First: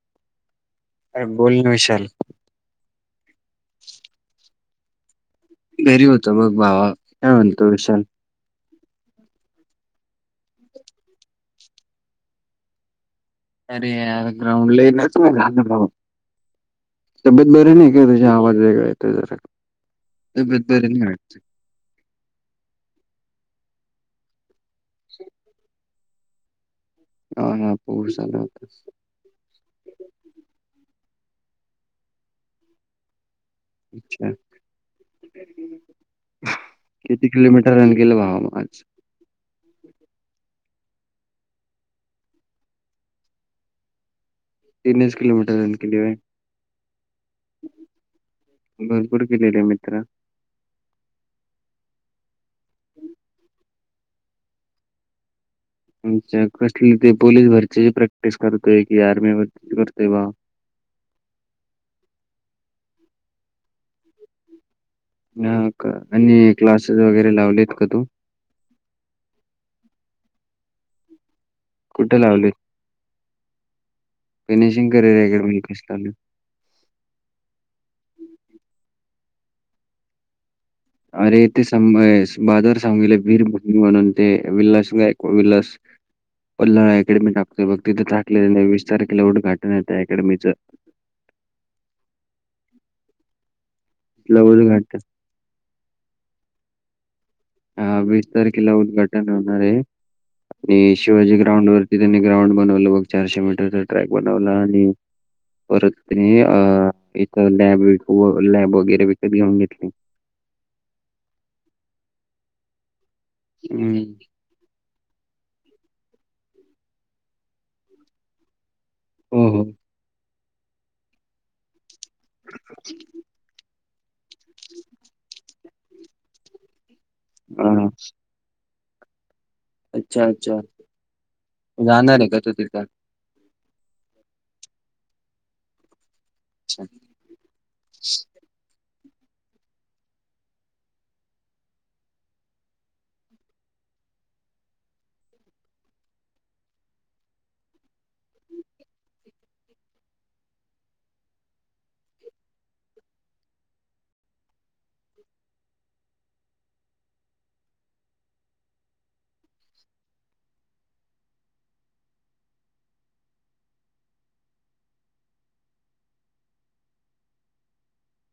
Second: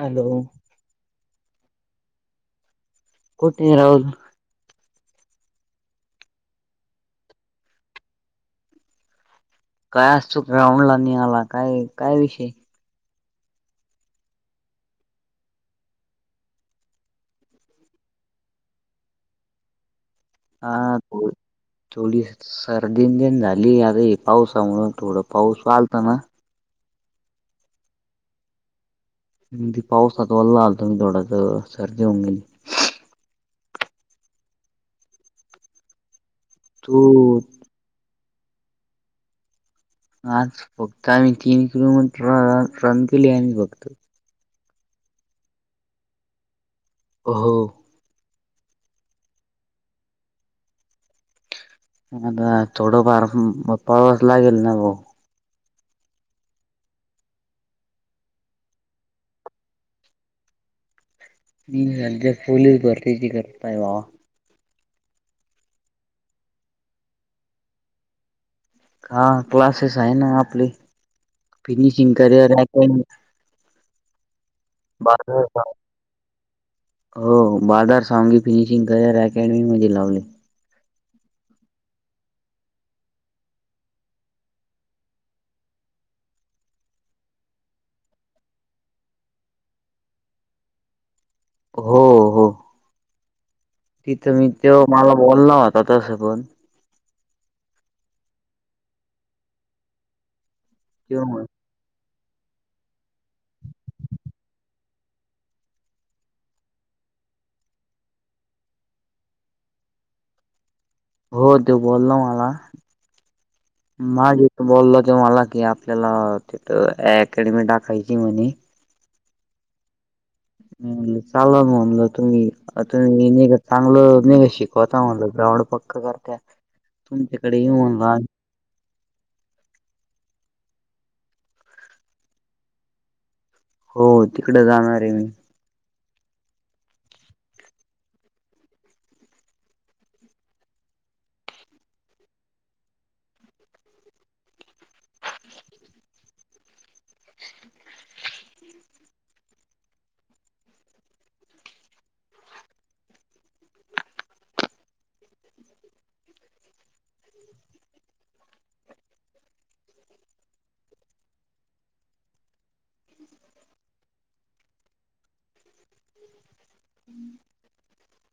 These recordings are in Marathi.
हॅलो अरे गोल न विशाल कुठ राऊज बरी होत मग बावा याव तु विशल. काय असतो ग्राउंड ला निघाला काय काय विषय. अरे ग्राउंडलाच. तब्येत बरे नाही का त्याझ आवाज वेगळा येत ज. हा त. थोडी सर्दीण झाली आता पावसामुळे थोड पाऊस चालत ना हा हा पो चाल होता पाऊसात वल्ला आल तो मी थोडाच सर्दी होऊन गेली अच्छ तू किती किलोमीटर टन केलं भावाज आज फक्त आम्ही तीन किलोमीटर रन केली आम्ही फक्त तिनच किलोमीटर रन केलीिय हो हो. भरपूर किती आले मित्र. आता थोडंफार पावाचं लागल ना ओ. [unintelligible] कसली ती पोलीस भरतीची प्रॅक्टिस करतोय कि आर्मी भरती करतोय भाव मी सध्या पोलीस भरतीची करताय भावा ह का आणि क्लासेस वगैरे लावलेत का तू? हा क्लासेस आहे ना आपले फिनिशिंग कुठे लावलेत career academy. Finishing career academy कशी चालले. हो बादार सांगी फिनिशिंग करिअर अकॅडमी मध्येे लावले. अरे ते सगं बहादूर सगले वीर भेटली म्हणून ते विलास गायवाड विलास. पाल्हाळ्या अकॅडमी टाकतोय बग तिथे टाकले वीस तारखेला उद्घाटन ये त्या अकॅडमीचं. हो हो. तिथं तिथलं मी तो उद्घाटन मला बोलला होता तसं पण हा वीस तारखेला उद्घाटन होणार ये आणि शिवाजी तेव्हा ग्राउंड वर. ते त्यांनी ग्राउंड बनवला बघ चारशे मीटरचा ट्रॅक बनवला आणि परत हे अ एक लॅब वी लॅब वगैरे विकत घेऊन घेतली. हो त्यो बोलला मला हम्म. माझे बोलल त्यो मला कि आपल्याला तिथ अकॅडमी टाकायची ये म्हणे. हो हो. मी म्हणलं चालणार म्हणलं तुम्ही आता मी लगेच. चांगलं बिंगलं शिकवता म्हणलं ग्राउड पक्क करत्या तुमच्याकडे येऊ हा. म्हणल आम्ही. अच्छा अच्छा जाणार ये का तू तिथं? हो तिकड जाणार ये मी. अच्छा. [unintelligible]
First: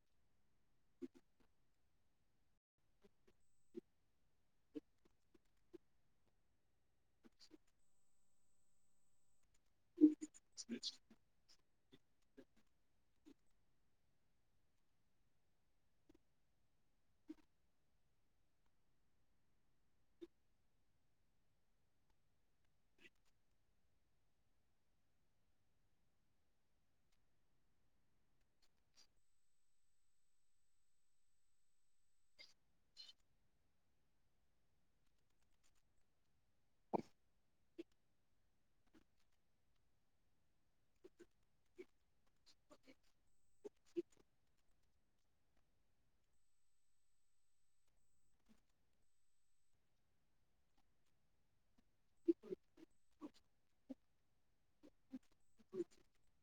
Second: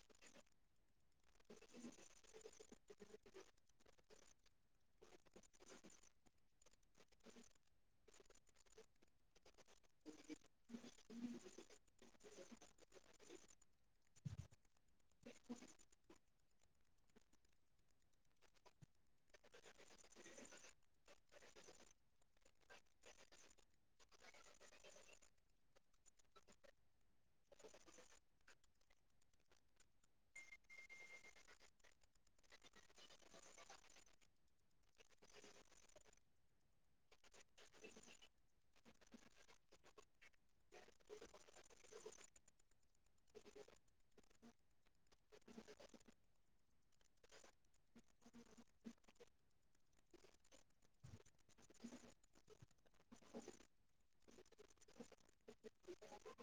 स्विच [inaudible] [inaudible] [unintelligible]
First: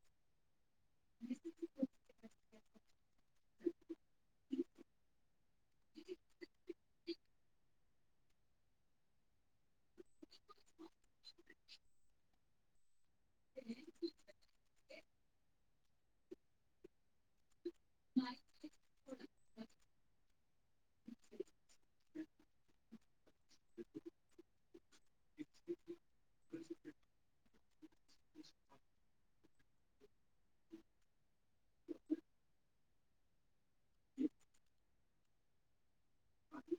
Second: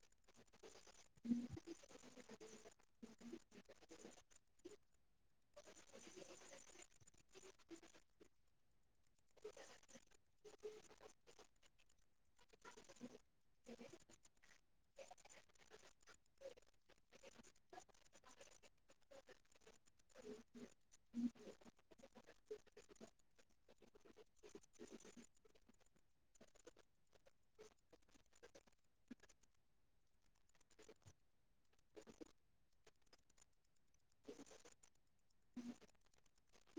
[unintelligible] [unintelligible] [inaudible] नाय तेच [inaudible] [inaudible] [unintelligible]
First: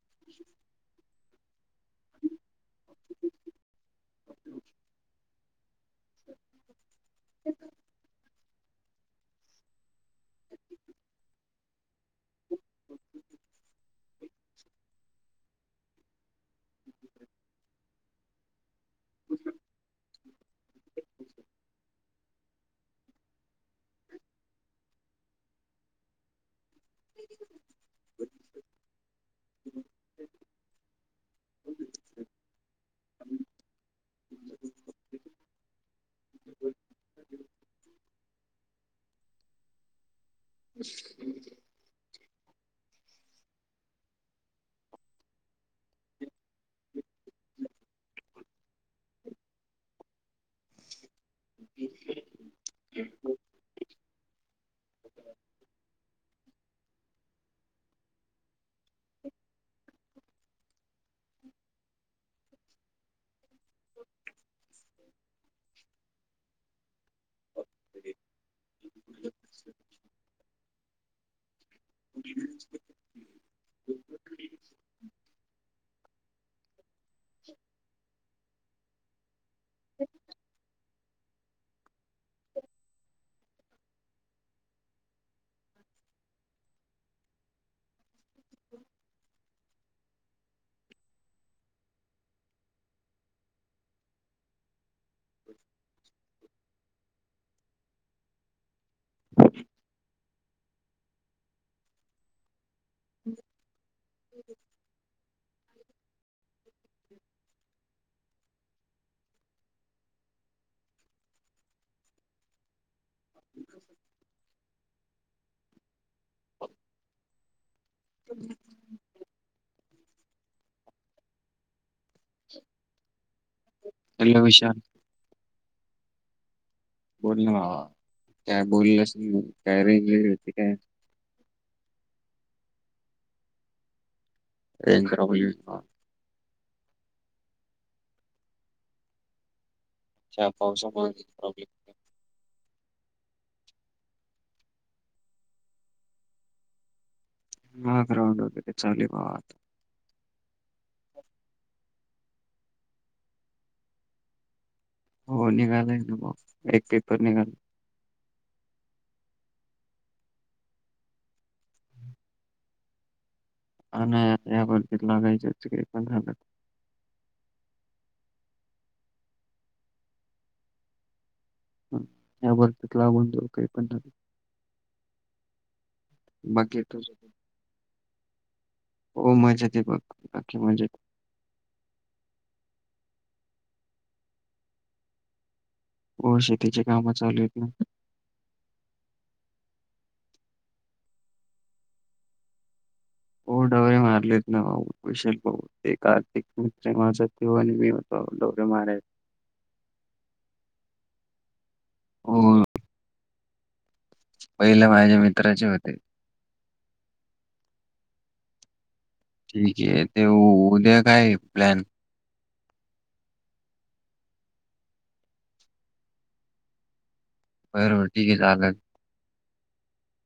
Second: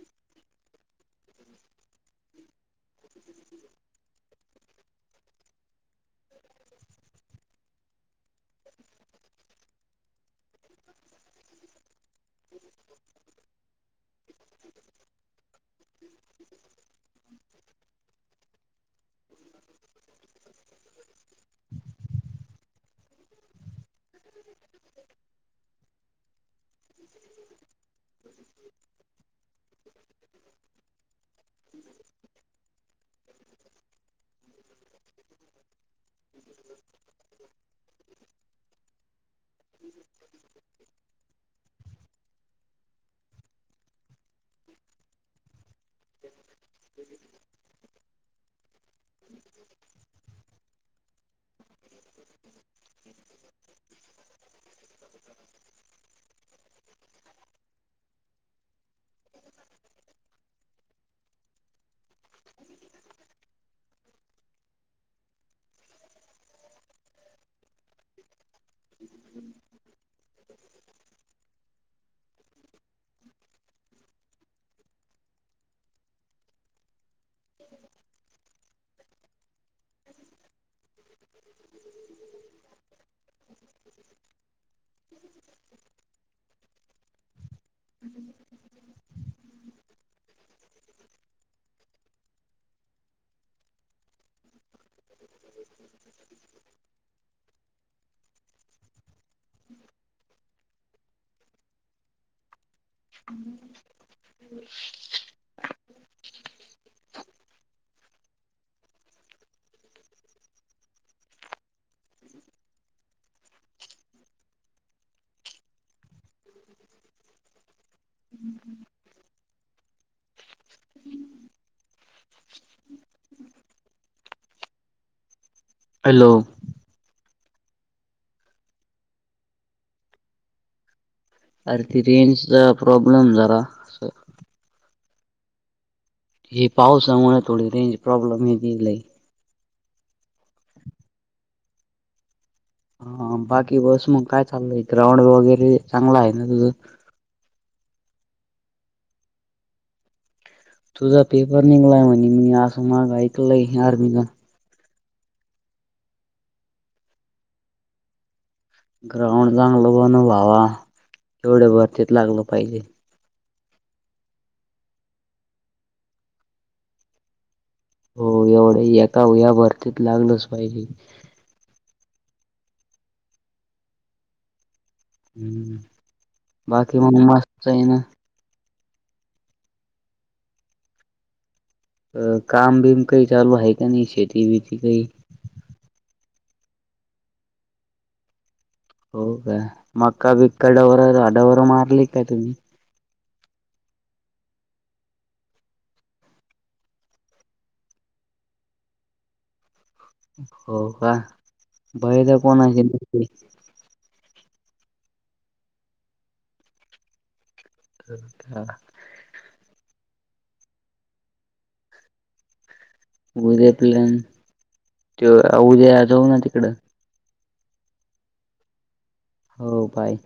[inaudible] त्यांच [inaudible] [inaudible] [inaudible] [unintelligible] अच् [unintelligible] हम्म ह ह [unintelligible] [unintelligible] ह एल विषया हॅलो बोल ना बा काय बोलल काय रेंजले होती काय अरे ती रेंजचा प्रॉब्लेम जरा हे ह पावसामुळे थोडी रेंज प्रॉब्लेम हे ग अ पावस प्रॉब्लेम बाकी बस मग काय चालय ग्राउंड वगैरे चांगला आहे ना तुझं हा ग्रउंड वगैरे चालेल म तुझा पेपर निघलाय म्हणे मी असं माग ऐकलं आहे आर्मीला हो निघालाय ना म एक पेपर निघाल ग्राउंड चांगलं बन भावा तेवढे भरतीत लागलं पाहिजे अ या बद्तीत लगायचच का पण झालं हो एवढं एका या भरतीत लागलच पाहिजे या भ लाबून देऊ काही पण ह् बाकी तुझं म्हण काय? मस्त आहे ना हो मजाेत बघ बाकी मजेत अ काम बीम काही चालू आहे का नाही शेती बिती काही हो शेतीची काम चालू आहेततील हो का मका बिकका डवरडववर मारली काय तुम्ही हो डवररे मारलेत ना भाऊ विशेल भा ते कार्तिक मित्र माझ ते आणि मी दौरी मारा हो का बहे तर हो कोणा पहिले माझ्या मित्राचे होते [unintelligible] ठीक आहे ते उद्या काय प्लॅन उद्या प्लन त उद्या जाऊ ना तिकडं वर ठीके चाल हो बाय